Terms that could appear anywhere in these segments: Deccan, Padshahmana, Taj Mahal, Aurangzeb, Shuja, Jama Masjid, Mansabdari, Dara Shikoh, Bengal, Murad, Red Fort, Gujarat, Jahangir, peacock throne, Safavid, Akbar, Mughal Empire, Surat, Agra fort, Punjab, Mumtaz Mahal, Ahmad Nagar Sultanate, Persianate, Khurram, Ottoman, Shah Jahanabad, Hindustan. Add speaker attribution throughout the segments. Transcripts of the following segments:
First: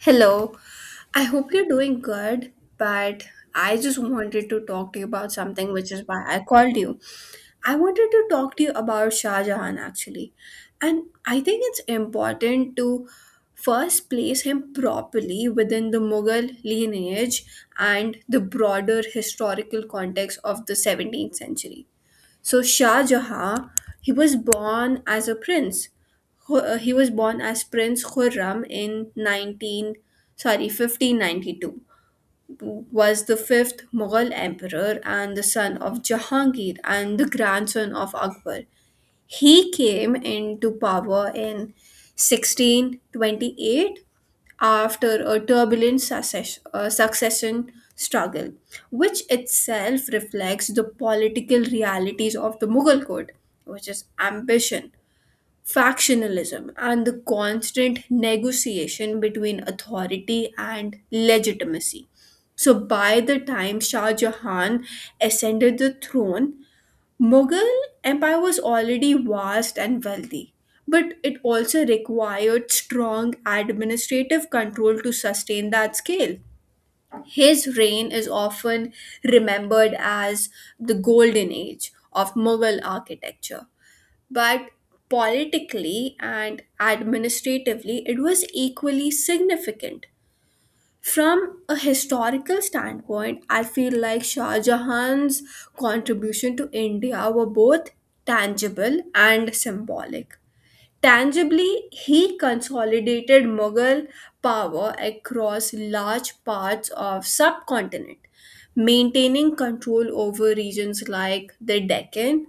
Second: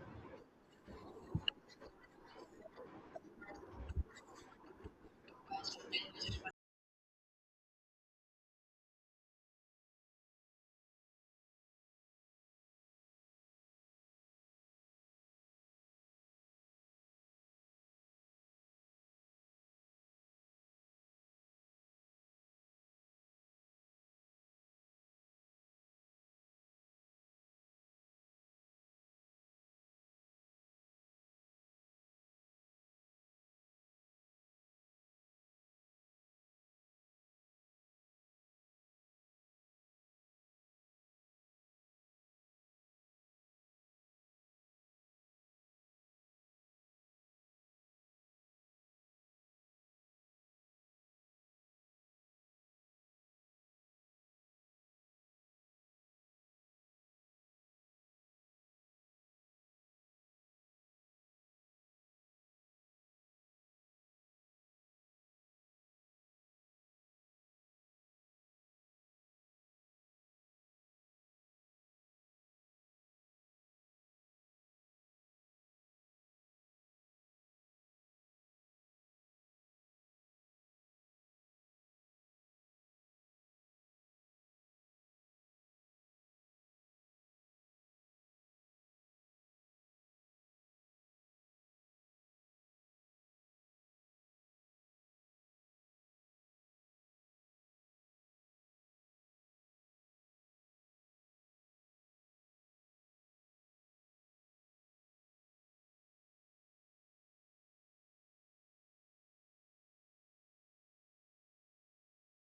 Speaker 1: Hello, I hope you're doing good, but I just wanted to talk to you about something, which is why I called you. I wanted to talk to you about Shah Jahan actually, and I think it's important to first place him properly within the Mughal lineage and the broader historical context of the 17th century. So Shah Jahan, he was born as a prince. He was born as Prince Khurram in 19, sorry, 1592. Was the fifth Mughal emperor and the son of Jahangir and the grandson of Akbar. He came into power in 1628 after a turbulent succession struggle, which itself reflects the political realities of the Mughal court, which is ambition, factionalism, and the constant negotiation between authority and legitimacy. So, by the time Shah Jahan ascended the throne, Mughal empire was already vast and wealthy, but it also required strong administrative control to sustain that scale. His reign is often remembered as the golden age of Mughal architecture, but politically and administratively it was equally significant. From a historical standpoint, I feel like Shah Jahan's contribution to India were both tangible and symbolic. Tangibly, he consolidated Mughal power across large parts of subcontinent, maintaining control over regions like the Deccan,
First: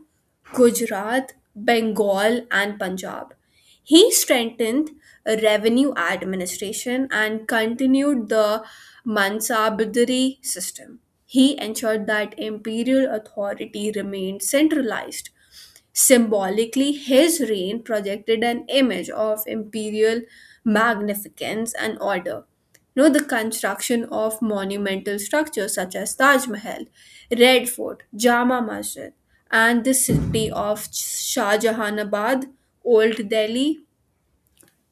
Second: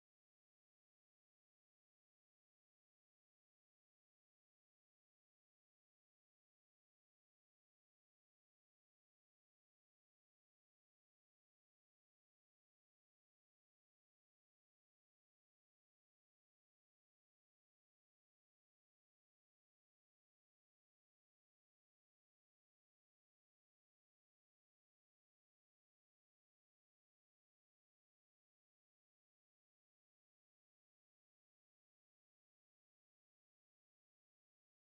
Speaker 1: Gujarat, Bengal, and Punjab. He strengthened revenue administration and continued the Mansabdari system. He ensured that imperial authority remained centralized. Symbolically, his reign projected an image of imperial magnificence and order. The construction of monumental structures such as Taj Mahal, Red Fort, Jama Masjid, and the city of Shah Jahanabad, Old Delhi.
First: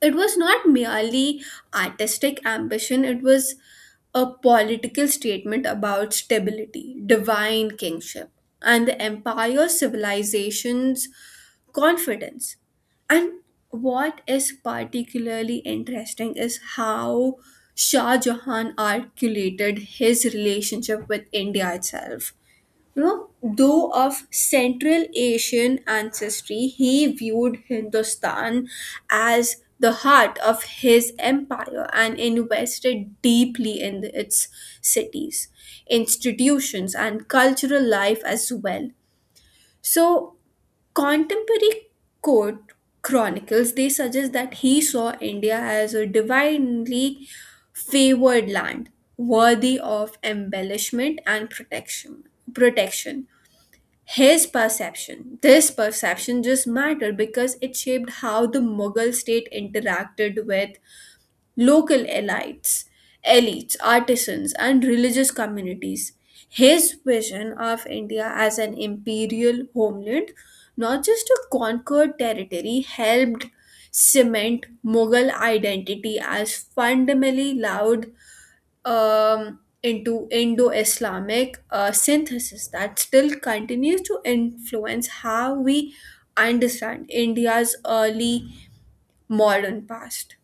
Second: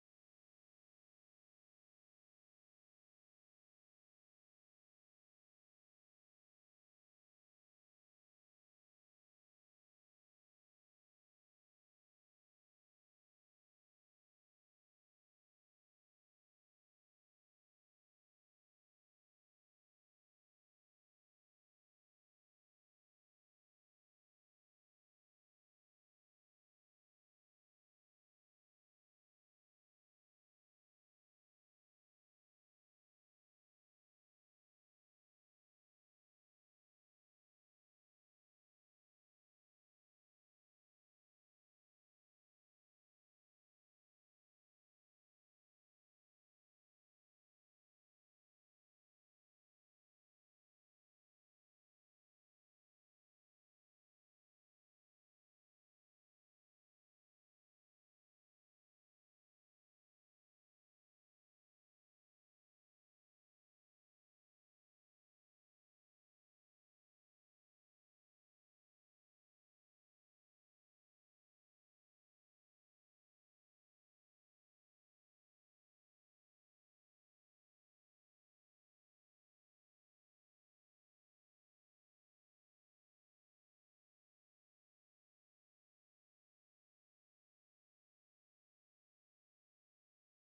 Speaker 1: It was not merely artistic ambition, it was a political statement about stability, divine kingship, and the empire's civilization's confidence. And what is particularly interesting is how Shah Jahan articulated his relationship with India itself. Though of Central Asian ancestry, he viewed Hindustan as the heart of his empire and invested deeply in its cities, institutions, and cultural life as well. So, contemporary court chronicles they suggest that he saw India as a divinely favored land, worthy of embellishment and protection. This perception just mattered because it shaped how the Mughal state interacted with local elites, artisans, and religious communities. His vision of India as an imperial homeland, not just a conquered territory, helped cement Mughal identity as fundamentally loud into Indo Islamic synthesis that still continues to influence how we understand India's early modern past.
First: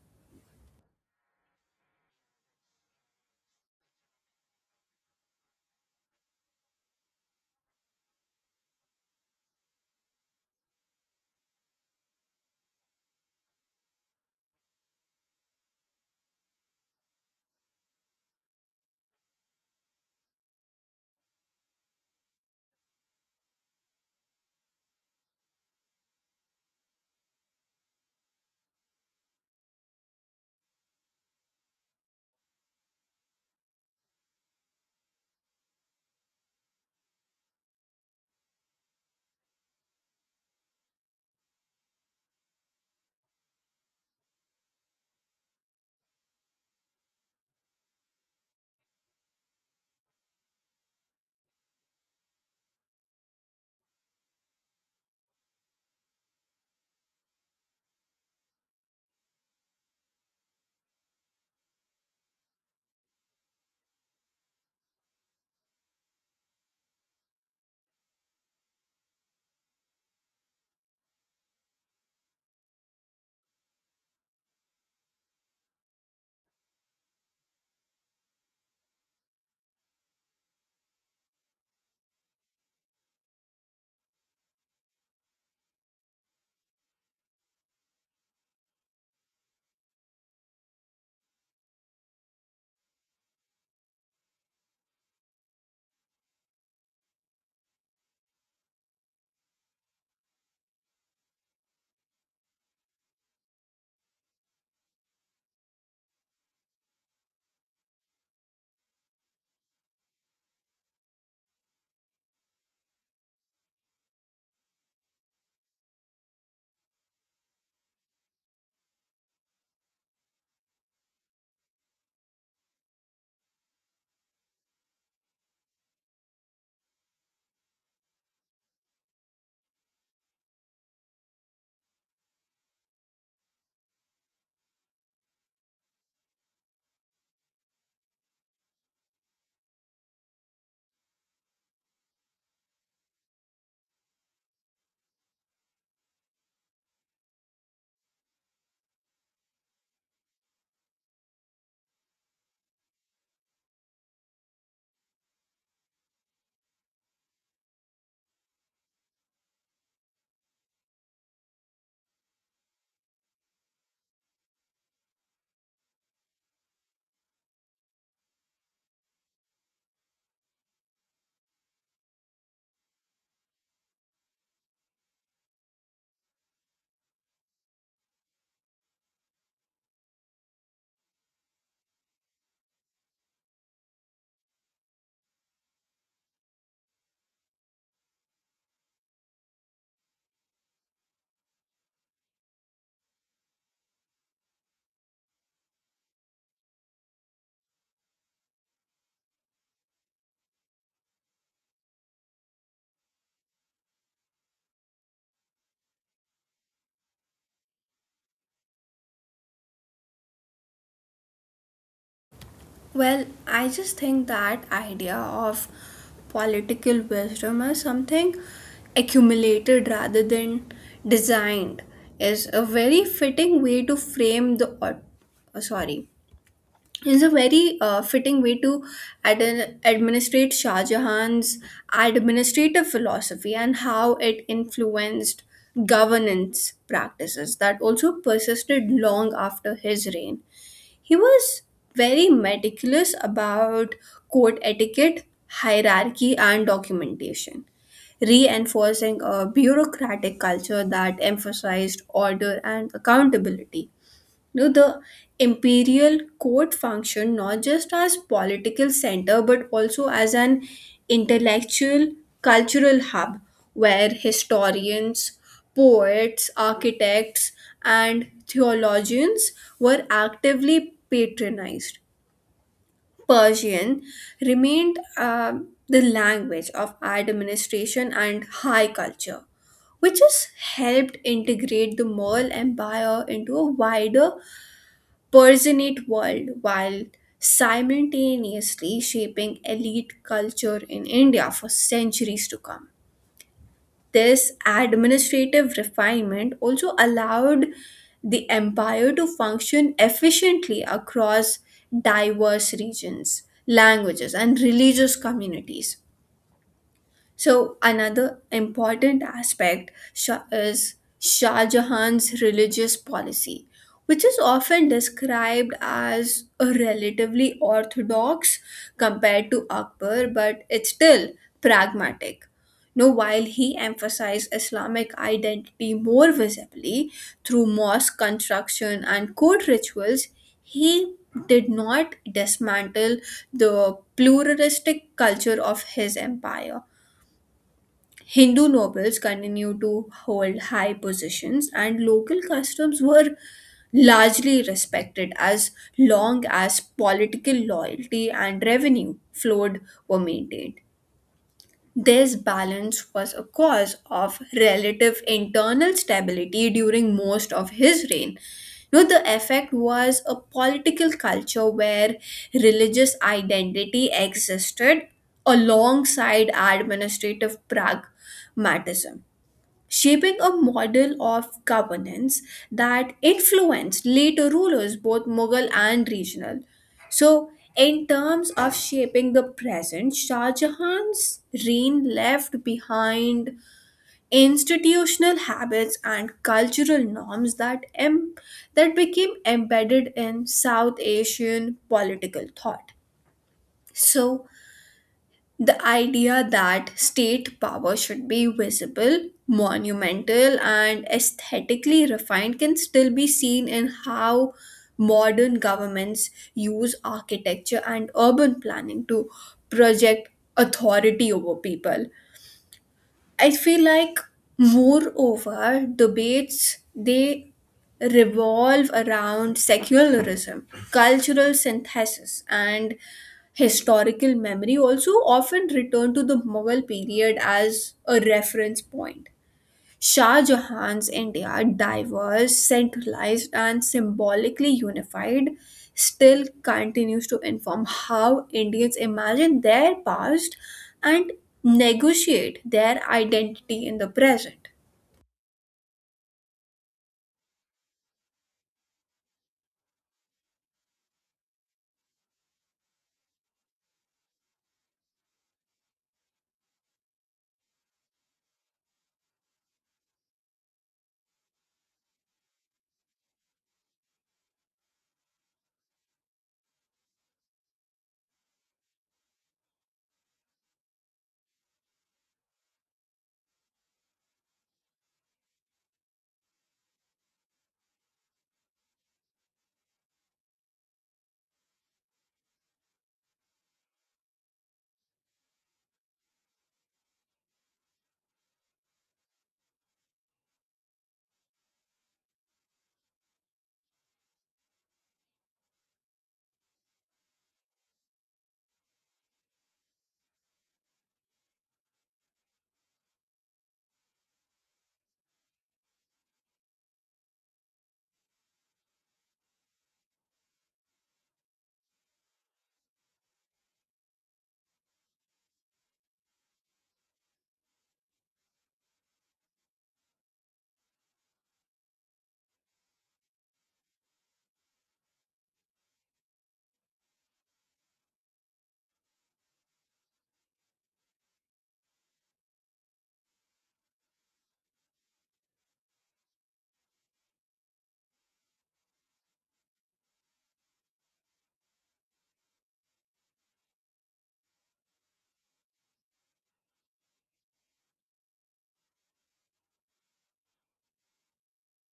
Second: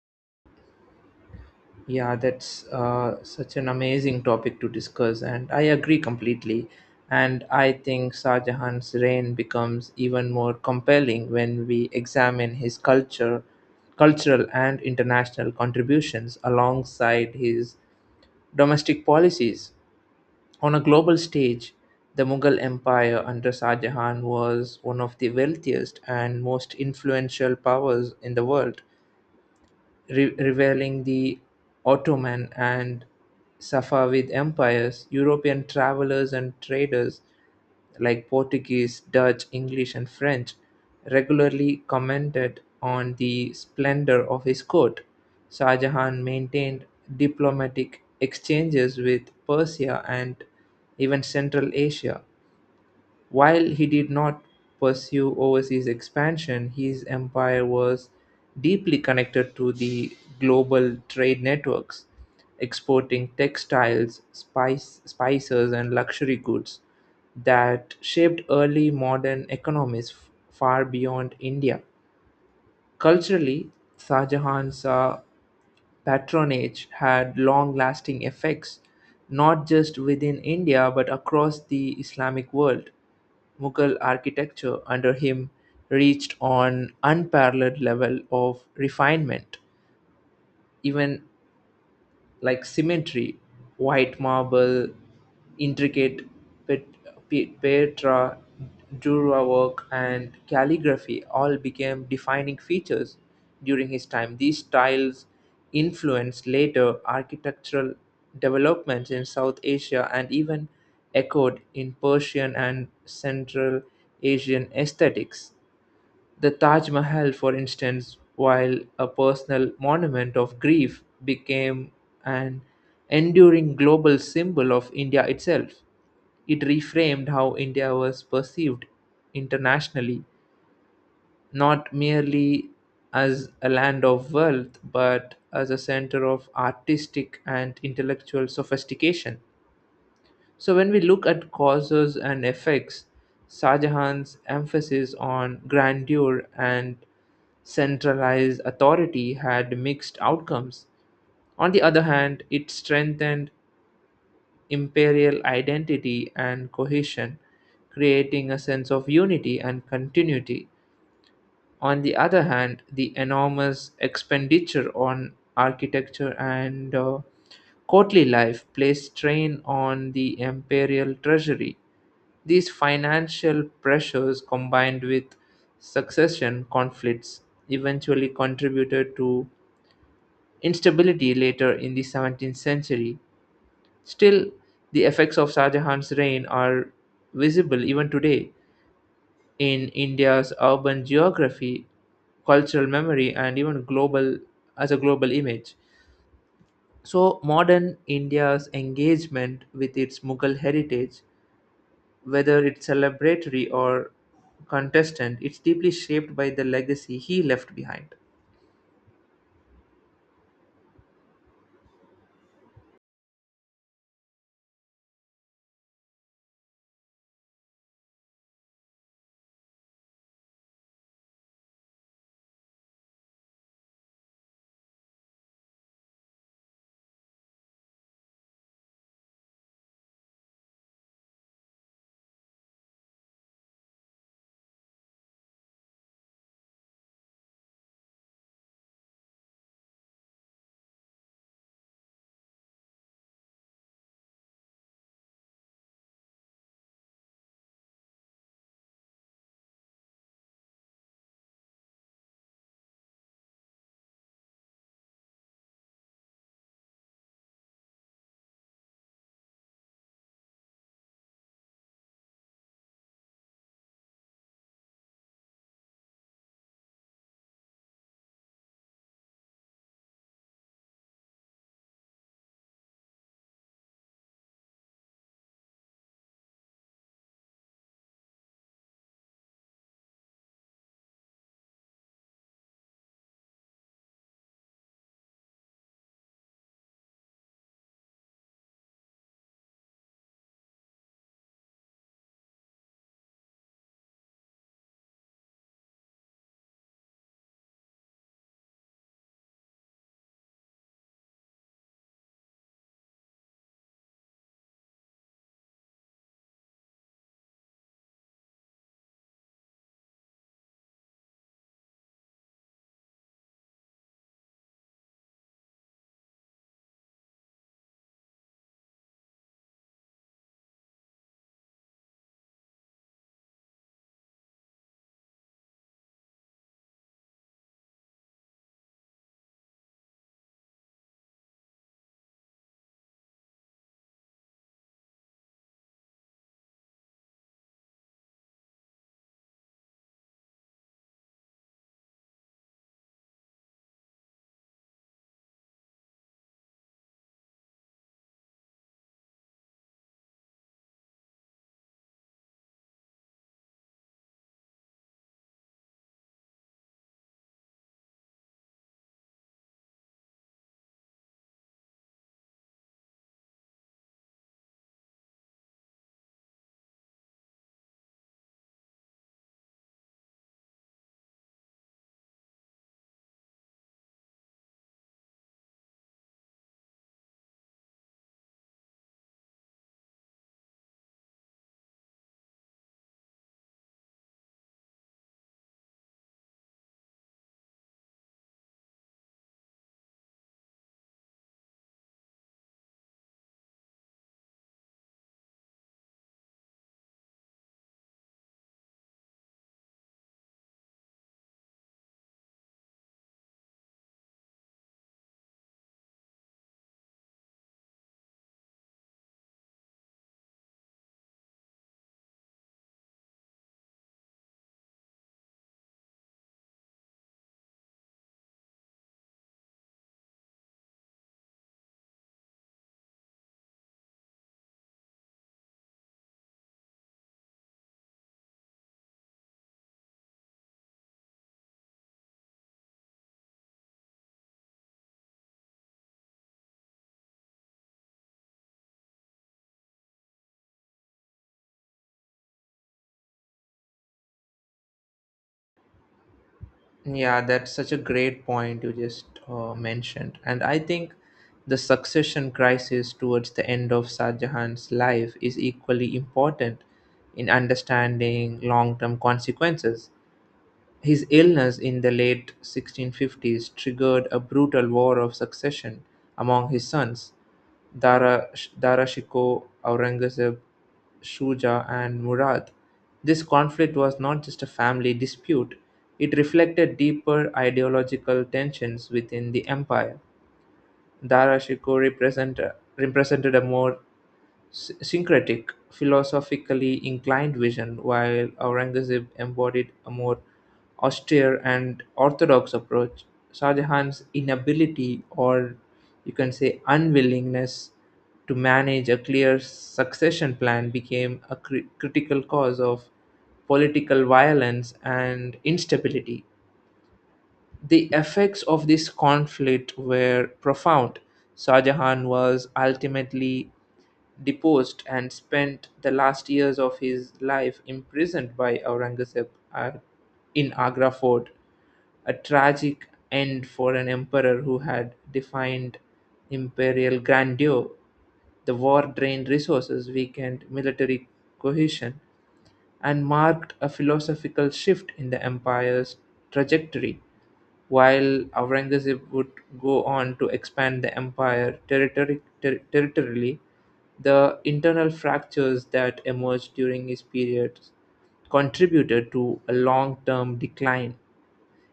Speaker 2: Yeah, that's such an amazing topic to discuss, and I agree completely. And I think Shah Jahan's reign becomes even more compelling when we examine his cultural and international contributions alongside his domestic policies. On a global stage, the Mughal Empire under Shah Jahan was one of the wealthiest and most influential powers in the world revealing the Ottoman and Safavid empires. European travelers and traders like Portuguese, Dutch, English, and French regularly commented on the splendor of his court. Shah Jahan maintained diplomatic exchanges with Persia and even Central Asia. While he did not pursue overseas expansion, his empire was deeply connected to the global trade networks, exporting textiles, spices, and luxury goods that shaped early modern economies far beyond India. Culturally, Shah Jahan saw patronage had long lasting effects not just within India but across the Islamic world. Mughal architecture under him reached an unparalleled level of refinement. Even like symmetry, white marble, intricate pet, Petra Dura work, and calligraphy all became defining features during his time. These styles influenced later architectural developments in South Asia and even echoed in Persian and Central Asian aesthetics. The Taj Mahal, for instance, while a personal monument of grief, became an enduring global symbol of India itself. It reframed how India was perceived internationally, not merely as a land of wealth, but as a center of artistic and intellectual sophistication. So, when we look at causes and effects, Shah Jahan's emphasis on grandeur and centralized authority had mixed outcomes. On the other hand, it strengthened imperial identity and cohesion, creating a sense of unity and continuity. On the other hand, the enormous expenditure on architecture and courtly life placed strain on the imperial treasury. These financial pressures, combined with succession conflicts, eventually contributed to instability later in the 17th century. Still, the effects of Shah Jahan's reign are visible even today in India's urban geography, cultural memory, and even global as a global image. So, modern India's engagement with its Mughal heritage, whether it's celebratory or contestant, it's deeply shaped by the legacy he left behind.
Speaker 1: Well, I just think that idea of political wisdom as something accumulated rather than designed is a very fitting way to frame the au- sorry is a very fitting way to administrate Shah Jahan's administrative philosophy and how it influenced governance practices that also persisted long after his reign. He was very meticulous about court etiquette, hierarchy, and documentation, reinforcing a bureaucratic culture that emphasized order and accountability. No, the imperial court functioned not just as political center but also as an intellectual cultural hub where historians, poets, architects and theologians were actively patronized. Persian remained the language of administration and high culture which has helped integrate the Mughal Empire into a wider Persianate world while simultaneously shaping elite culture in India for centuries to come. This administrative refinement also allowed the empire to function efficiently across diverse regions, languages, and religious communities. So, another important aspect sha- is Shah Jahan's religious policy, which is often described as a relatively orthodox compared to Akbar, but it's still pragmatic. Now, while he emphasized Islamic identity more visibly through mosque construction and court rituals, he did not dismantle the pluralistic culture of his empire. Hindu nobles continued to hold high positions, and local customs were largely respected as long as political loyalty and revenue flowed were maintained. This balance was a cause of relative internal stability during most of his reign. Now, the effect was a political culture where religious identity existed alongside administrative pragmatism shaping a model of governance that influenced later rulers, both Mughal and regional. So, in terms of shaping the present, Shah Jahan's reign left behind institutional habits and cultural norms that became embedded in South Asian political thought. So, the idea that state power should be visible, monumental, and aesthetically refined can still be seen in how modern governments use architecture and urban planning to project authority over people. I feel like moreover debates they revolve around secularism, cultural synthesis and historical memory also often return to the Mughal period as a reference point. Shah Jahan's India, diverse, centralized, and symbolically unified, still continues to inform how Indians imagine their past and negotiate their identity in the present.
Speaker 2: Yeah, that's such a great point you just mentioned. And I think the succession crisis towards the end of Shah Jahan's life is equally important in understanding long term consequences. His illness in the late 1650s triggered a brutal war of succession among his sons, Dara Dara Shikoh, Aurangzeb, Shuja and Murad. This conflict was not just a family dispute, it reflected deeper ideological tensions within the empire. Dara Shikoh represent- represented a more syncretic, philosophically inclined vision, while Aurangzeb embodied a more austere and orthodox approach. Shah Jahan's inability, or you can say unwillingness, to manage a clear succession plan became a critical cause of political violence and instability. The effects of this conflict were profound. Shah Jahan was ultimately deposed and spent the last years of his life imprisoned by Aurangzeb, uh, in Agra fort, a tragic end for an emperor who had defined imperial grandeur. The war drained resources, weakened military cohesion, and marked a philosophical shift in the empire's trajectory. While Aurangzeb would go on to expand the empire territorially, the internal fractures that emerged during his period contributed to a long term decline.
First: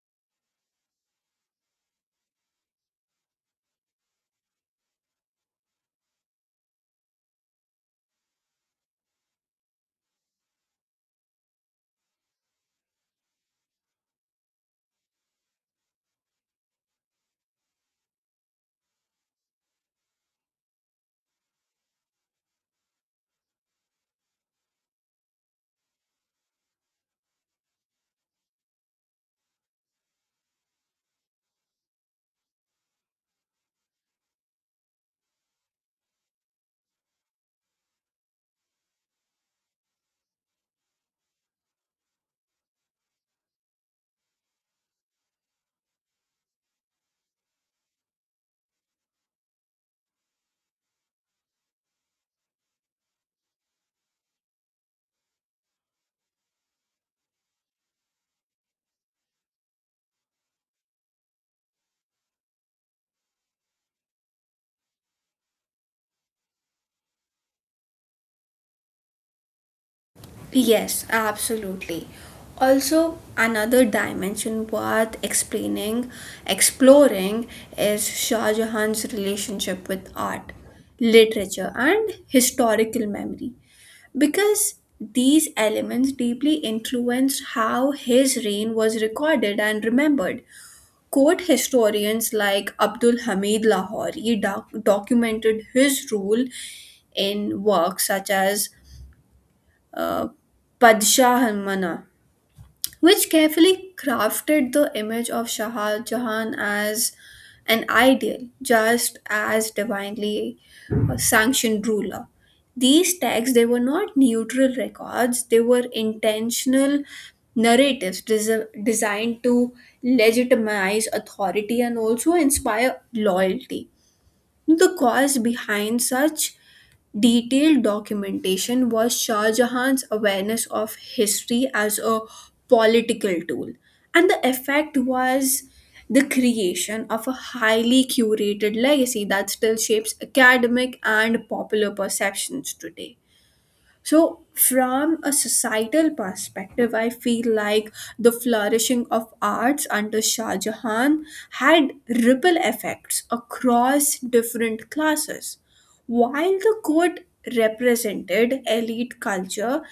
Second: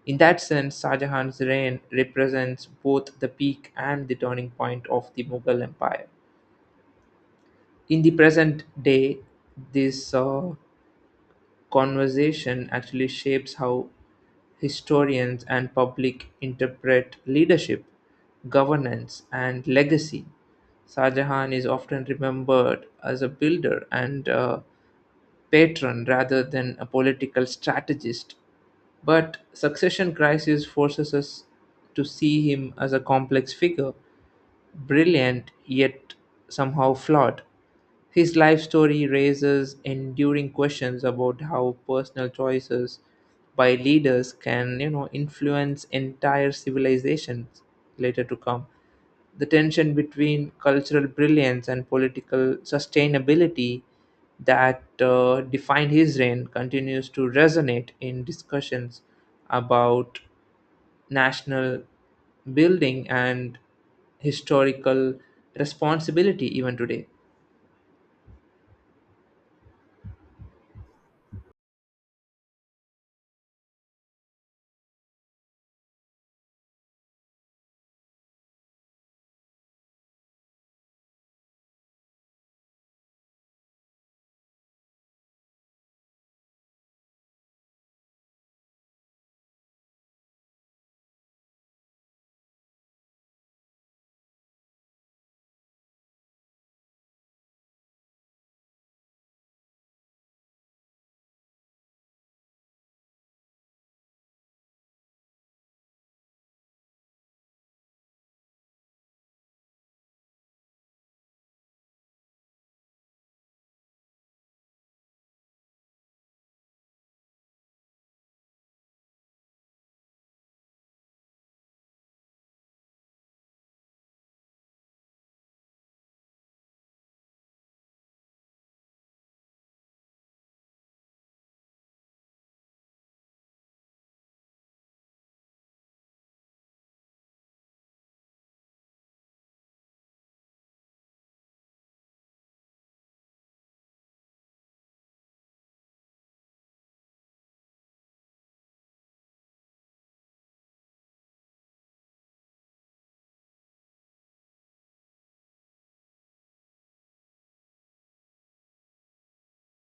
Speaker 2: In that sense, Shah Jahan's reign represents both the peak and the turning point of the Mughal Empire. In the present day, this conversation actually shapes how historians and public interpret leadership, governance, and legacy. Shah Jahan is often remembered as a builder and a patron rather than a political strategist, but succession crisis forces us to see him as a complex figure, brilliant yet somehow flawed. His life story raises enduring questions about how personal choices by leaders can, you know, influence entire civilizations later to come. The tension between cultural brilliance and political sustainability that defined his reign continues to resonate in discussions about national building and historical responsibility even today.
Speaker 1: Yes, absolutely. Also, another dimension worth exploring is Shah Jahan's relationship with art, literature, and historical memory. Because these elements deeply influenced how his reign was recorded and remembered. Court historians like Abdul Hamid Lahori documented his rule in works such as uh, Padshahmana, which carefully crafted the image of Shah Jahan as an ideal, just as divinely sanctioned ruler. These texts they were not neutral records; they were intentional narratives designed to legitimize authority and also inspire loyalty. The cause behind such detailed documentation was Shah Jahan's awareness of history as a political tool, and the effect was the creation of a highly curated legacy that still shapes academic and popular perceptions today. So, from a societal perspective, I feel like the flourishing of arts under Shah Jahan had ripple effects across different classes. While the court represented elite culture,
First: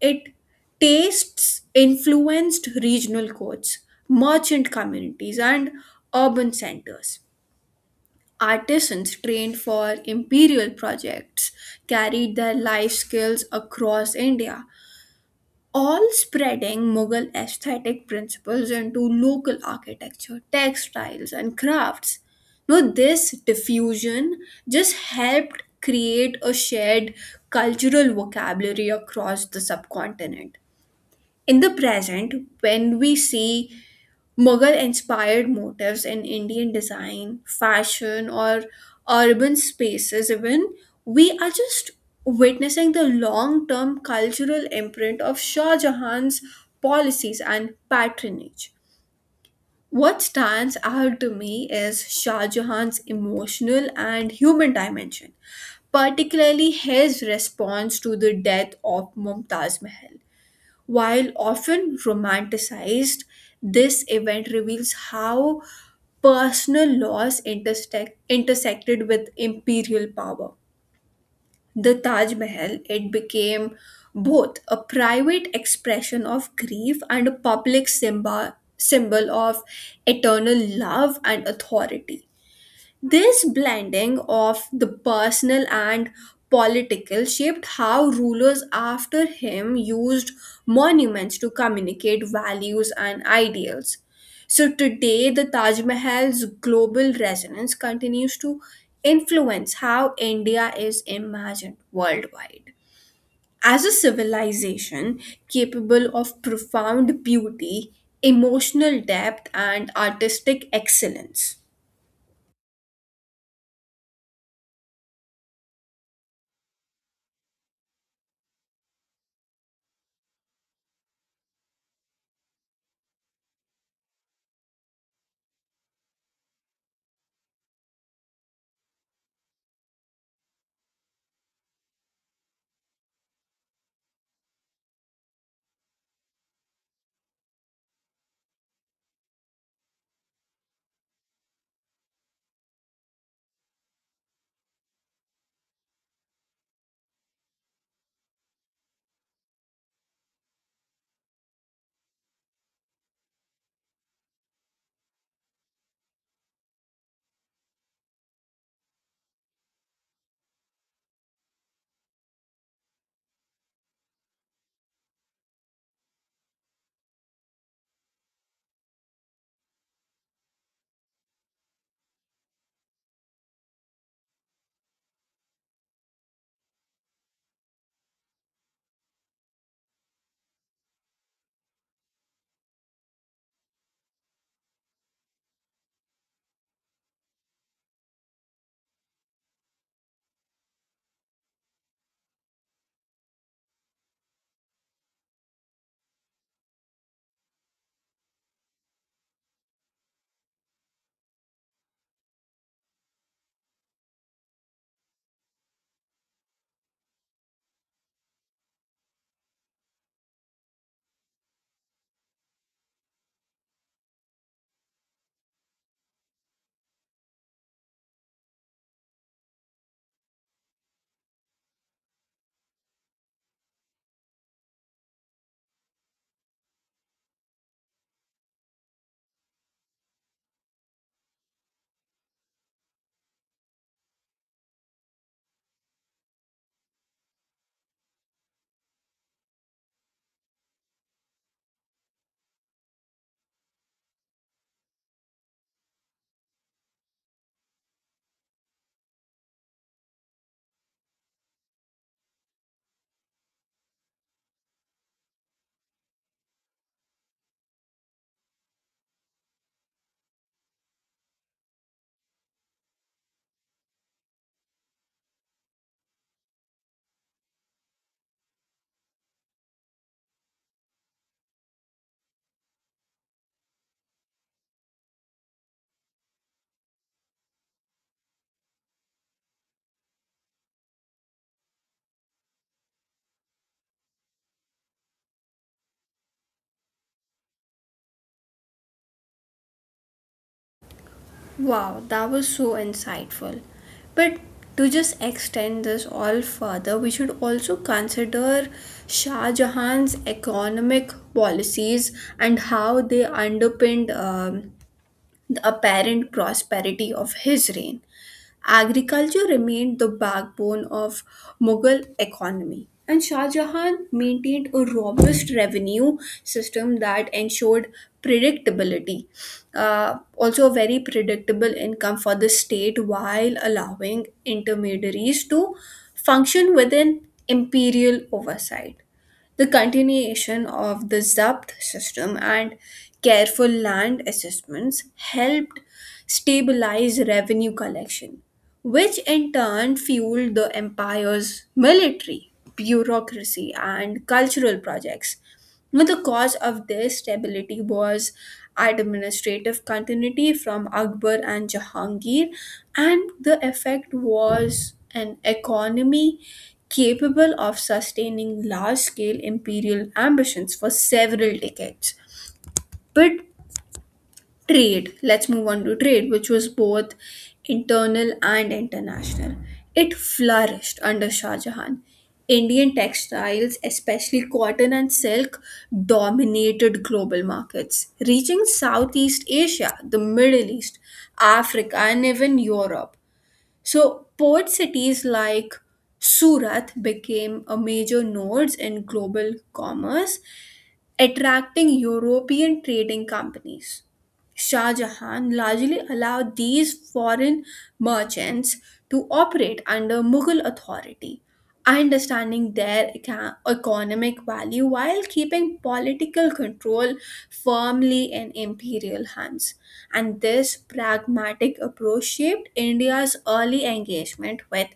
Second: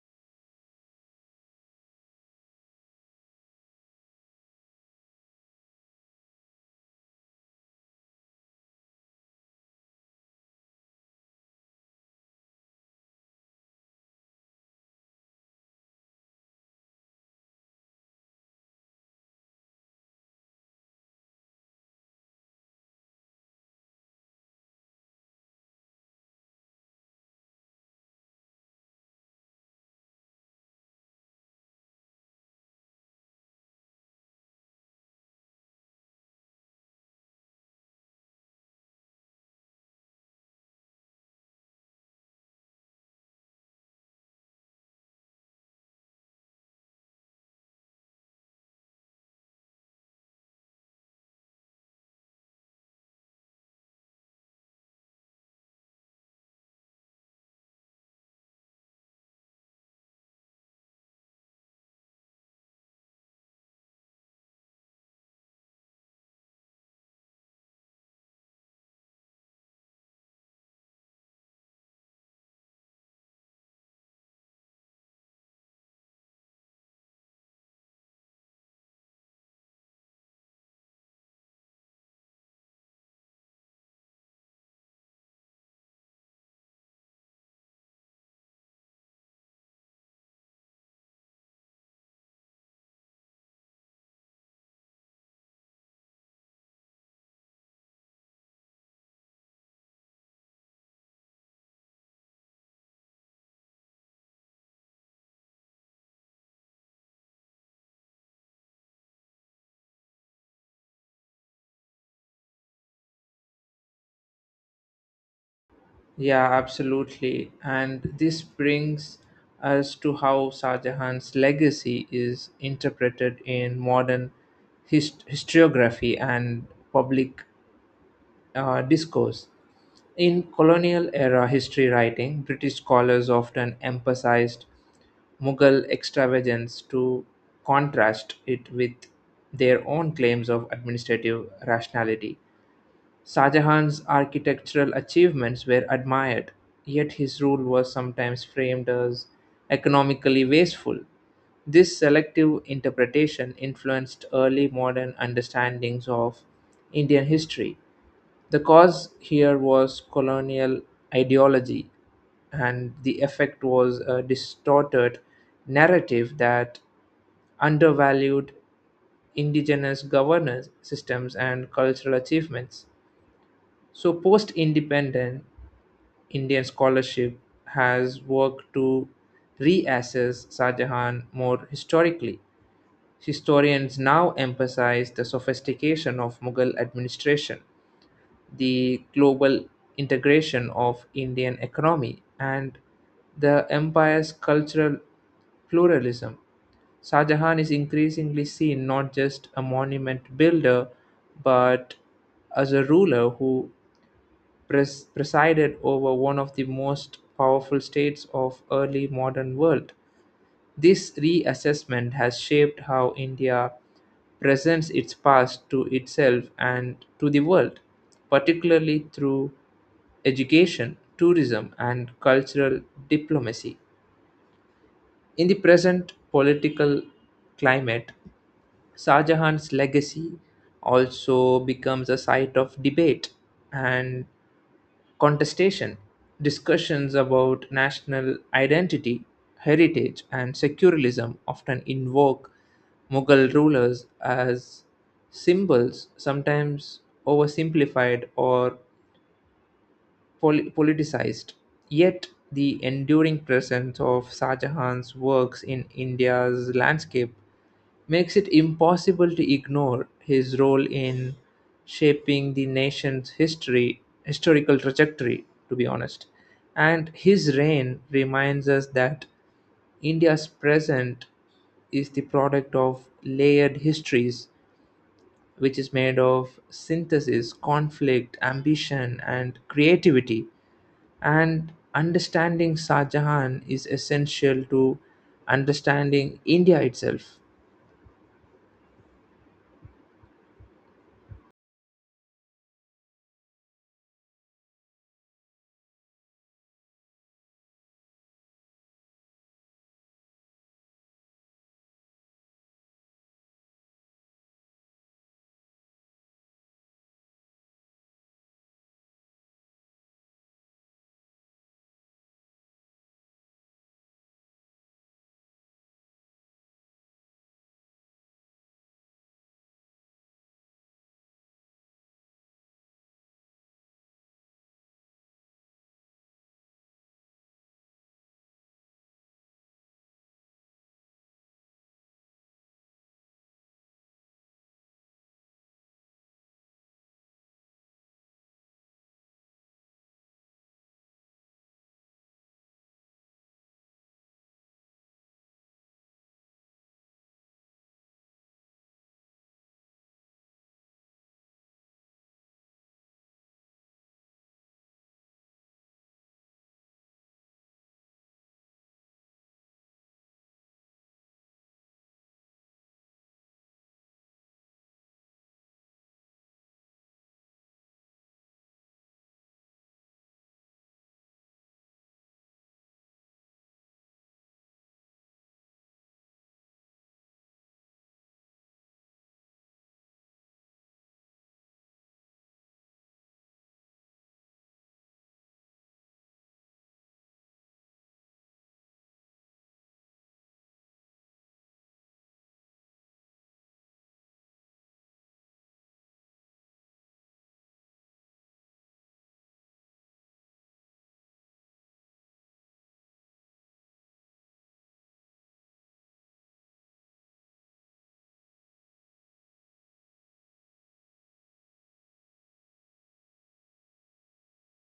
Speaker 1: it tastes influenced regional courts, merchant communities, and urban centers. Artisans trained for imperial projects carried their life skills across India, all spreading Mughal aesthetic principles into local architecture, textiles, and crafts. Now, this diffusion just helped create a shared cultural vocabulary across the subcontinent. In the present, when we see Mughal inspired motifs in Indian design, fashion, or urban spaces, even, we are just witnessing the long term cultural imprint of Shah Jahan's policies and patronage. What stands out to me is Shah Jahan's emotional and human dimension, particularly his response to the death of Mumtaz Mahal. While often romanticized, this event reveals how personal loss intersected with imperial power. The Taj Mahal, it became both a private expression of grief and a public symbol of eternal love and authority. This blending of the personal and political shaped how rulers after him used monuments to communicate values and ideals. So today, the Taj Mahal's global resonance continues to influence how India is imagined worldwide. As a civilization capable of profound beauty, emotional depth, and artistic excellence.
Speaker 2: Yeah, absolutely. And this brings us to how Shah Jahan's legacy is interpreted in modern historiography and public discourse. In colonial era history writing, British scholars often emphasized Mughal extravagance to contrast it with their own claims of administrative rationality. Shah architectural achievements were admired, yet his rule was sometimes framed as economically wasteful. This selective interpretation influenced early modern understandings of Indian history. The cause here was colonial ideology, and the effect was a distorted narrative that undervalued indigenous governance systems and cultural achievements. So, post independent Indian scholarship has worked to reassess Shah Jahan more historically. Historians now emphasize the sophistication of Mughal administration, the global integration of Indian economy, and the empire's cultural pluralism. Shah Jahan is increasingly seen not just a monument builder but as a ruler who presided over one of the most powerful states of early modern world. This reassessment has shaped how India presents its past to itself and to the world, particularly through education, tourism, and cultural diplomacy. In the present political climate, Shah Jahan's legacy also becomes a site of debate and contestation. Discussions about national identity, heritage, and secularism often invoke Mughal rulers as symbols, sometimes oversimplified or politicized. Yet, the enduring presence of Shah Jahan's works in India's landscape makes it impossible to ignore his role in shaping the nation's history historical trajectory, to be honest. And his reign reminds us that India's present is the product of layered histories, which is made of synthesis, conflict, ambition and creativity, and understanding Shah Jahan is essential to understanding India itself.
Speaker 1: Wow, that was so insightful. But to just extend this all further, we should also consider Shah Jahan's economic policies and how they underpinned the apparent prosperity of his reign. Agriculture remained the backbone of Mughal economy, and Shah Jahan maintained a robust revenue system that ensured predictability, also a very predictable income for the state while allowing intermediaries to function within imperial oversight. The continuation of the zapt system and careful land assessments helped stabilize revenue collection, which in turn fueled the empire's military bureaucracy and cultural projects. Now, the cause of this stability was administrative continuity from Akbar and Jahangir, and the effect was an economy capable of sustaining large scale imperial ambitions for several decades. But trade, let's move on to trade, which was both internal and international. It flourished under Shah Jahan. Indian textiles, especially cotton and silk, dominated global markets, reaching Southeast Asia, the Middle East, Africa, and even Europe. So port cities like Surat became a major nodes in global commerce, attracting European trading companies. Shah Jahan largely allowed these foreign merchants to operate under Mughal authority, understanding their economic value while keeping political control firmly in imperial hands. And this pragmatic approach shaped India's early engagement with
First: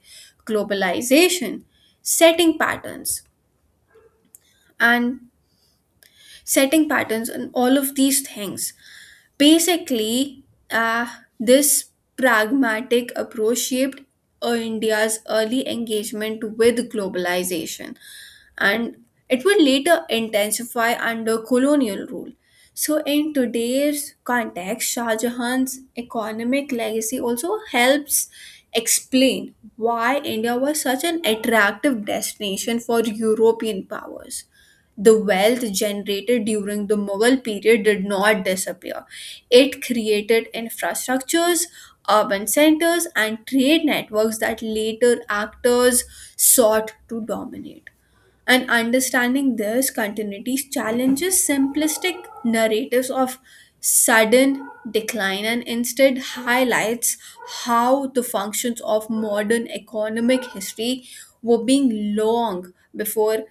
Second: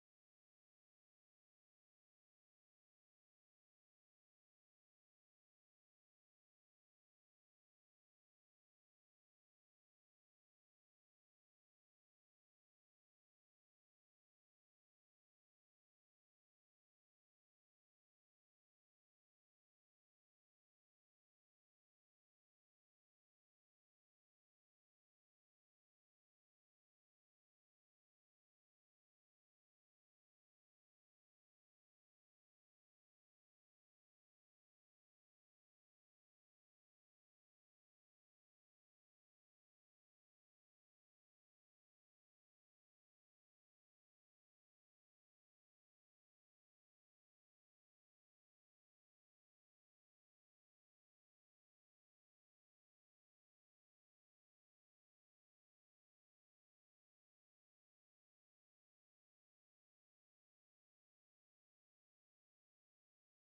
Speaker 1: globalization, setting patterns and setting patterns and all of these things. Basically, uh, this pragmatic approach shaped India's early engagement with globalization, and it would later intensify under colonial rule. So, in today's context, Shah Jahan's economic legacy also helps explain why India was such an attractive destination for European powers. The wealth generated during the Mughal period did not disappear. It created infrastructures, urban centers, and trade networks that later actors sought to dominate. And understanding this continuity challenges simplistic narratives of sudden decline and instead highlights how the functions of modern economic history were being long before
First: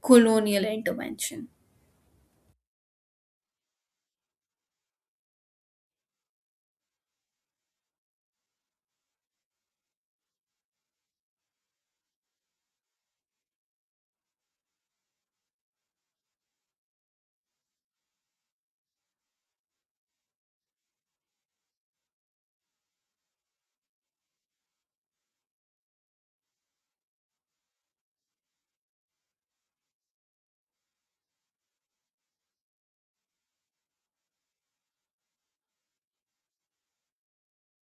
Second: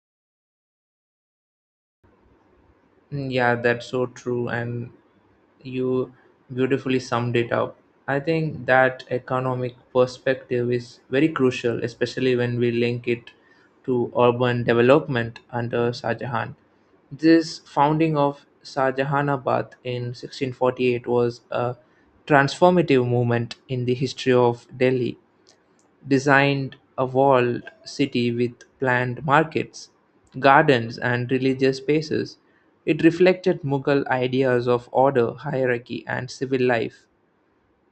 Speaker 1: colonial intervention.
Speaker 2: Mm, yeah, that's so true, and you beautifully summed it up. I think that economic perspective is very crucial, especially when we link it to urban development under Shah Jahan. This founding of Shah Jahanabad in 1648 was a transformative moment in the history of Delhi, designed a walled city with planned markets, gardens, and religious spaces. It reflected Mughal ideas of order, hierarchy, and civil life.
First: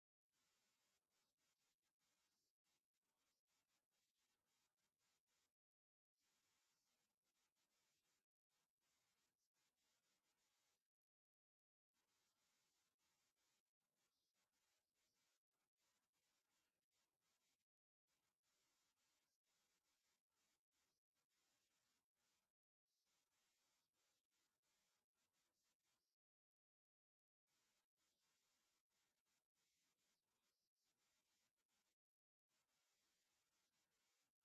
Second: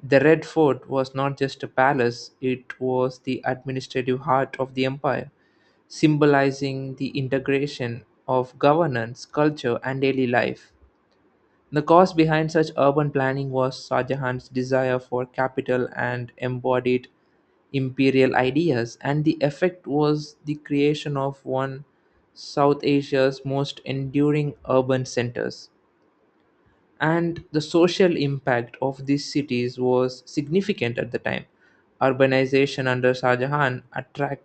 Speaker 2: The Red Fort was not just a palace, it was the administrative heart of the empire, symbolizing the integration of governance, culture, and daily life. The cause behind such urban planning was Shah Jahan's desire for capital and embodied imperial ideas, and the effect was the creation of one South Asia's most enduring urban centers. And the social impact of these cities was significant at the time. Urbanization under Shah Jahan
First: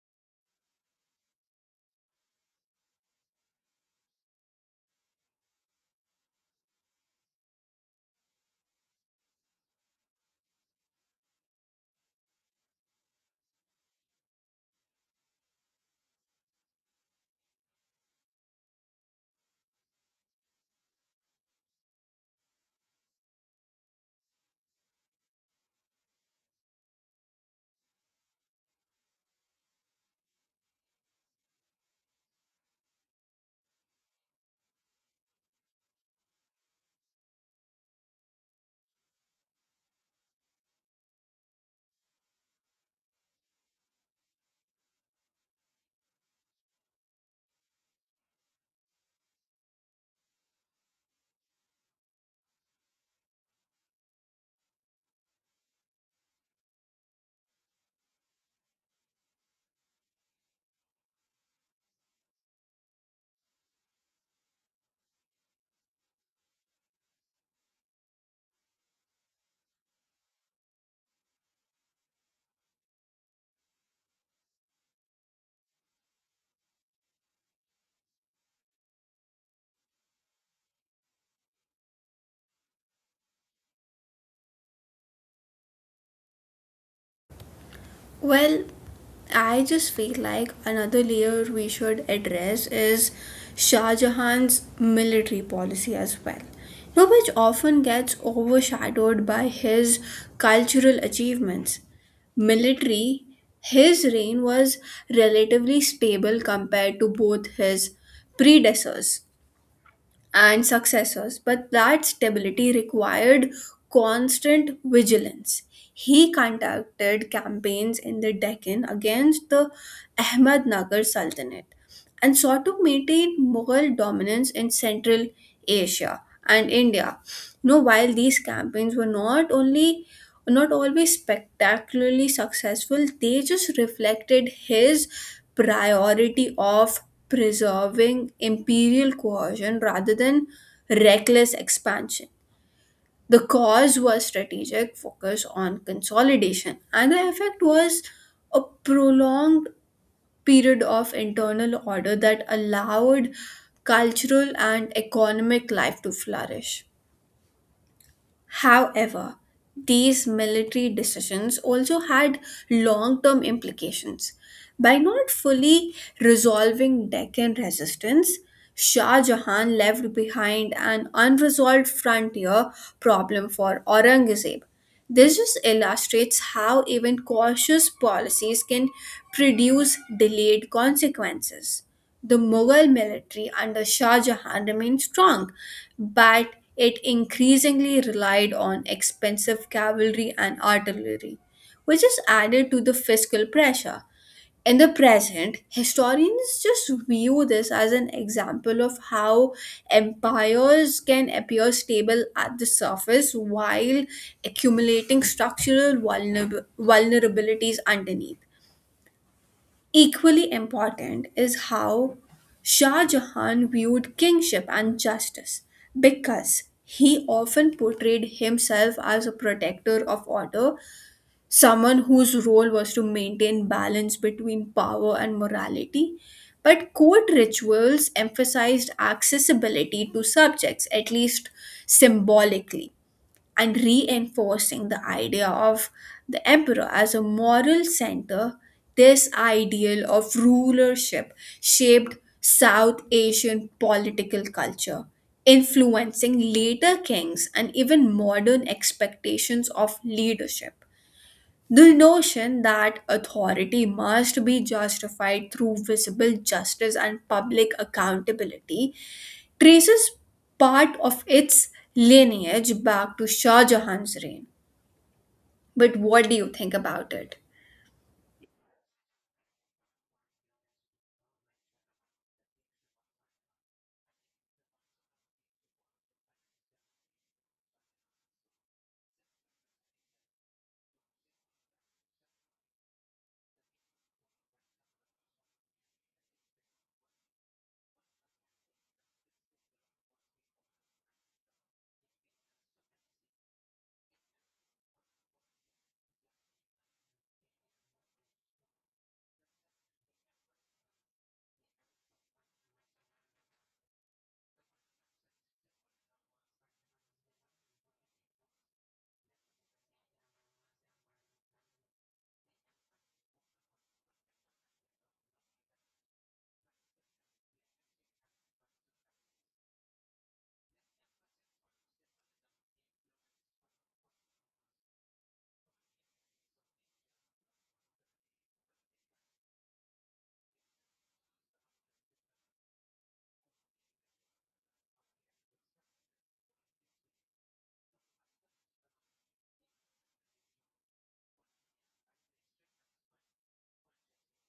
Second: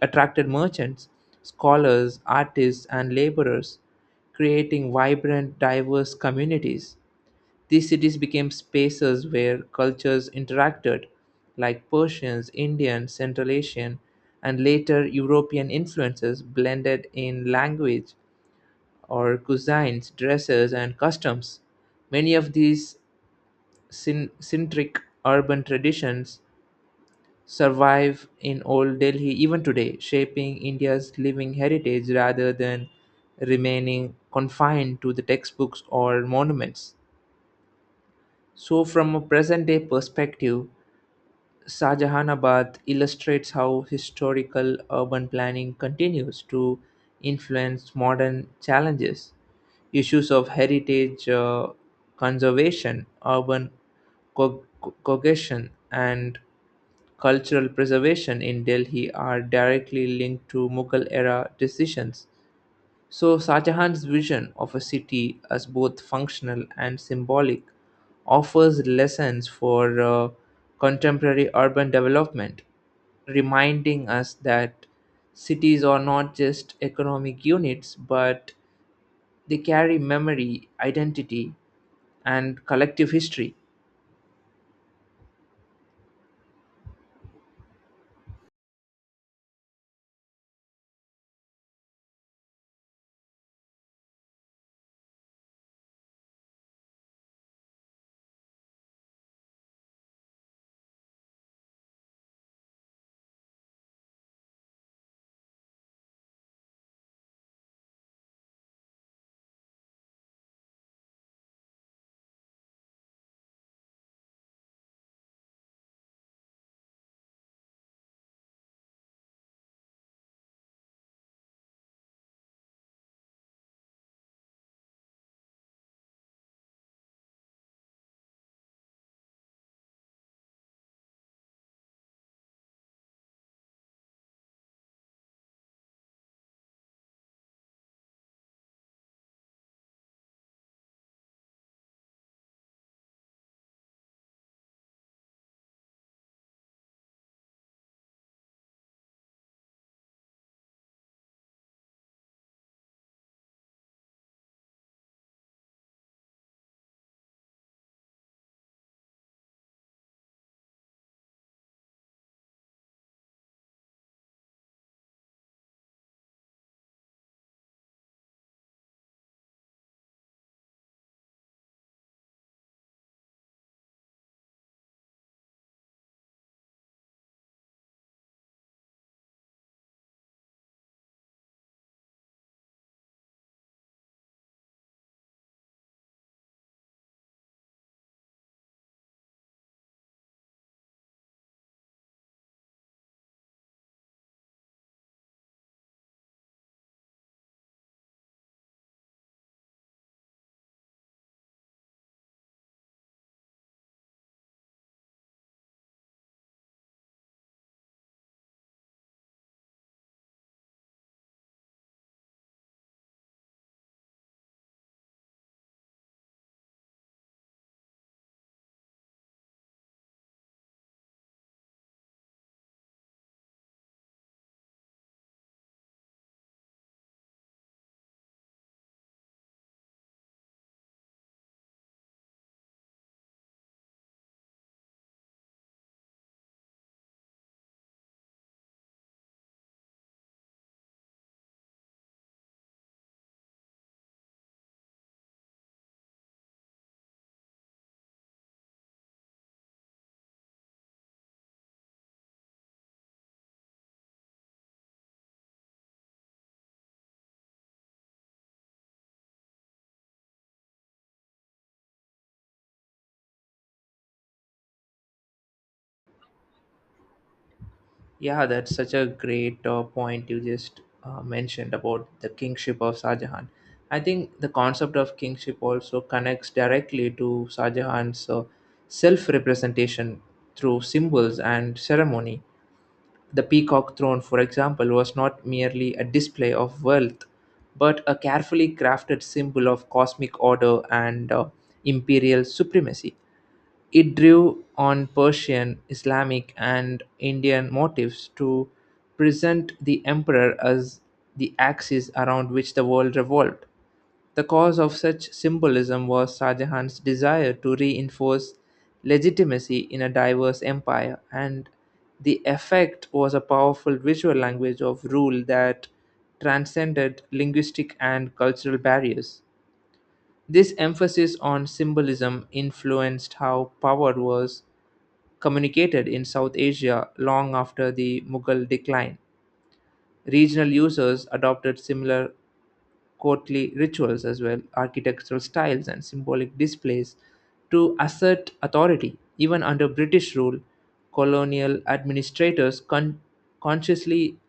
Speaker 2: attracted merchants, scholars, artists, and laborers, creating vibrant, diverse communities. These cities became spaces where cultures interacted, like Persians, Indian, Central Asian, and later European influences blended in language or cuisines, dresses, and customs. Many of these centric urban traditions survive in old Delhi even today, shaping India's living heritage rather than remaining confined to the textbooks or monuments. So, from a present day perspective, Shahjahanabad illustrates how historical urban planning continues to influence modern challenges. Issues of heritage conservation, urban cohesion, and cultural preservation in Delhi are directly linked to Mughal era decisions. So, Shah Jahan's vision of a city as both functional and symbolic offers lessons for contemporary urban development, reminding us that cities are not just economic units, but they carry memory, identity, and collective history.
Speaker 1: Well, I just feel like another layer we should address is Shah Jahan's military policy as well, you know, which often gets overshadowed by his cultural achievements. Military, his reign was relatively stable compared to both his predecessors and successors, but that stability required constant vigilance. He conducted campaigns in the Deccan against the Ahmad Nagar Sultanate, and sought to maintain Mughal dominance in Central Asia and India. Now, while these campaigns were not always spectacularly successful, they just reflected his priority of preserving imperial cohesion rather than reckless expansion. The cause was strategic focus on consolidation, and the effect was a prolonged period of internal order that allowed cultural and economic life to flourish. However, these military decisions also had long term implications. By not fully resolving Deccan resistance, Shah Jahan left behind an unresolved frontier problem for Aurangzeb. This just illustrates how even cautious policies can produce delayed consequences. The Mughal military under Shah Jahan remained strong, but it increasingly relied on expensive cavalry and artillery, which is added to the fiscal pressure. In the present, historians just view this as an example of how empires can appear stable at the surface while accumulating structural vulnerabilities underneath. Equally important is how Shah Jahan viewed kingship and justice because he often portrayed himself as a protector of order, someone whose role was to maintain balance between power and morality. But court rituals emphasized accessibility to subjects, at least symbolically, and reinforcing the idea of the emperor as a moral center, this ideal of rulership shaped South Asian political culture, influencing later kings and even modern expectations of leadership. The notion that authority must be justified through visible justice and public accountability traces part of its lineage back to Shah Jahan's reign. But what do you think about it?
Speaker 2: Yeah, that's such a great point you just mentioned about the kingship of Shah Jahan. I think the concept of kingship also connects directly to Shah Jahan's self representation through symbols and ceremony. The peacock throne, for example, was not merely a display of wealth, but a carefully crafted symbol of cosmic order and imperial supremacy. It drew on Persian, Islamic and Indian motifs to present the emperor as the axis around which the world revolved. The cause of such symbolism was Shah Jahan's desire to reinforce legitimacy in a diverse empire, and the effect was a powerful visual language of rule that transcended linguistic and cultural barriers. This emphasis on symbolism influenced how power was communicated in South Asia long after the Mughal decline. Regional users adopted similar courtly rituals as well, architectural styles, and symbolic displays to assert authority. Even under British rule, colonial administrators consciously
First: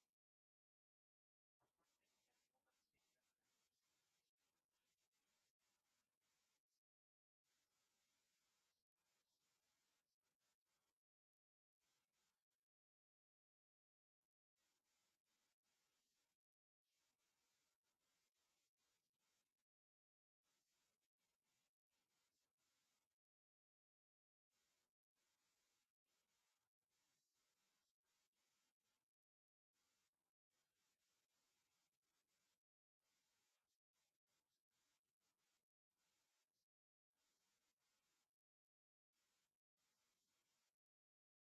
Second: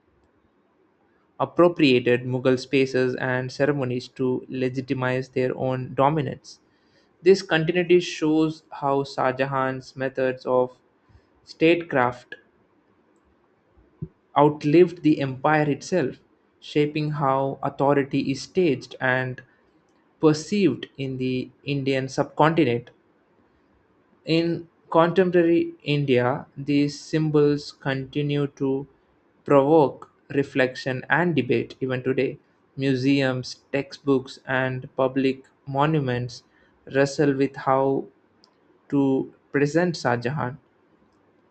Speaker 2: appropriated Mughal spaces and ceremonies to legitimize their own dominance. This continuity shows how Shah Jahan's methods of statecraft outlived the empire itself, shaping how authority is staged and perceived in the Indian subcontinent. In contemporary India, these symbols continue to provoke reflection and debate even today. Museums, textbooks, and public monuments wrestle with how to present Shah Jahan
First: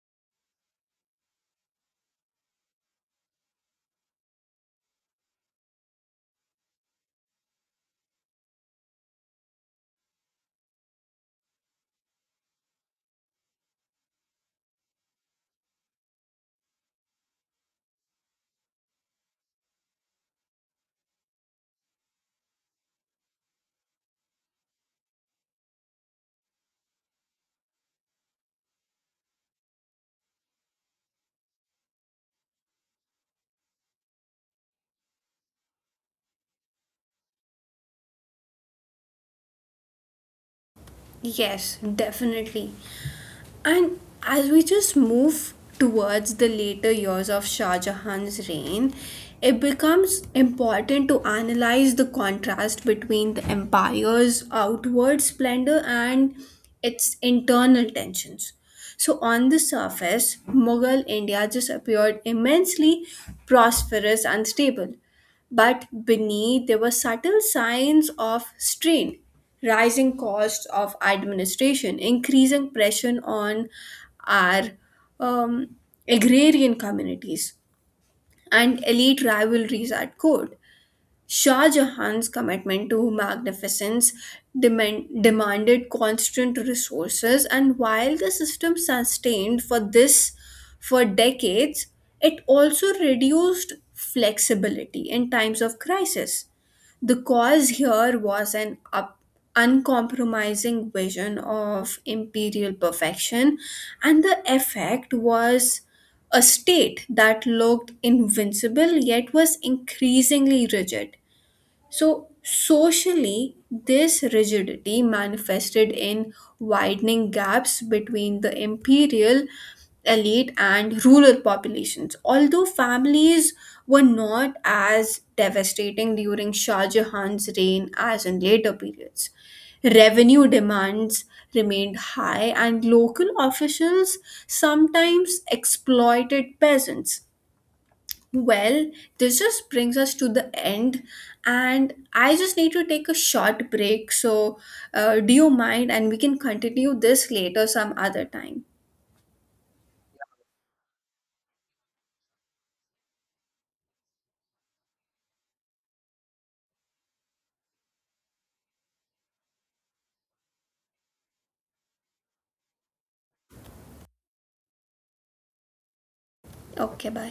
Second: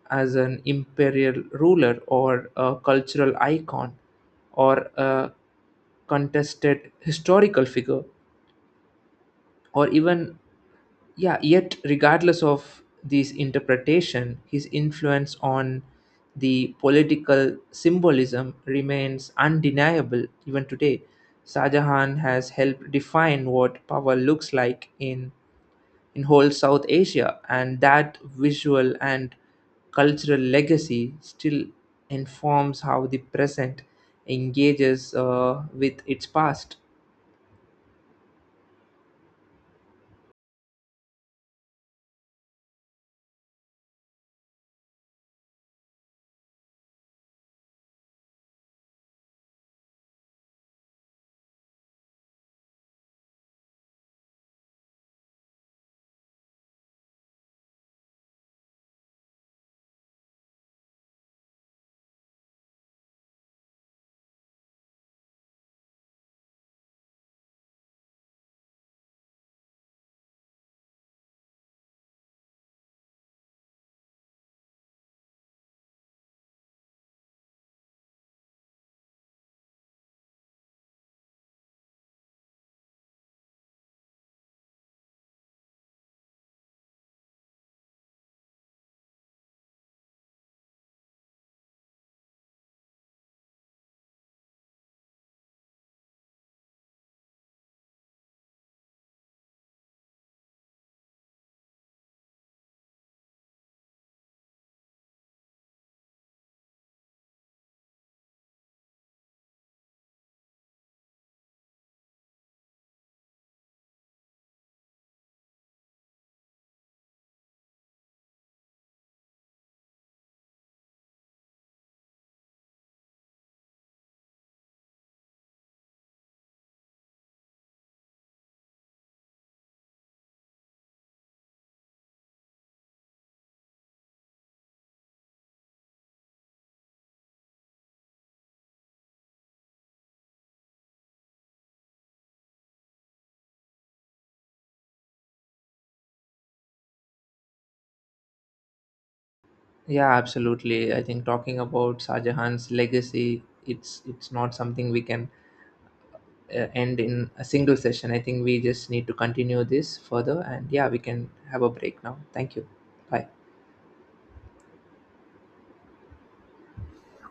Speaker 2: as an imperial ruler or a cultural icon or a contested historical figure or even yeah, yet regardless of this interpretation, his influence on the political symbolism remains undeniable even today. Shah Jahan has helped define what power looks like in whole South Asia, and that visual and cultural legacy still informs how the present engages with its past.
Speaker 1: Yes, definitely. And as we just move towards the later years of Shah Jahan's reign, it becomes important to analyze the contrast between the empire's outward splendor and its internal tensions. So, on the surface, Mughal India just appeared immensely prosperous and stable. But beneath, there were subtle signs of strain, rising costs of administration, increasing pressure on our um, agrarian communities, and elite rivalries at court. Shah Jahan's commitment to magnificence demanded constant resources, and while the system sustained for decades, it also reduced flexibility in times of crisis. The cause here was an uncompromising vision of imperial perfection, and the effect was a state that looked invincible yet was increasingly rigid. So, socially, this rigidity manifested in widening gaps between the imperial elite and rural populations. Although families were not as devastating during Shah Jahan's reign as in later periods, revenue demands remained high, and local officials sometimes exploited peasants. Well, this just brings us to the end, and I just need to take a short break. So, do you mind? And we can continue this later some other time.
Speaker 2: Yeah, absolutely. I think talking about Shah Jahan's legacy, it's not something we can end in a single session. I think we just need to continue this further, and yeah, we can have a break now. Thank you. Bye.
Speaker 1: Okay, bye.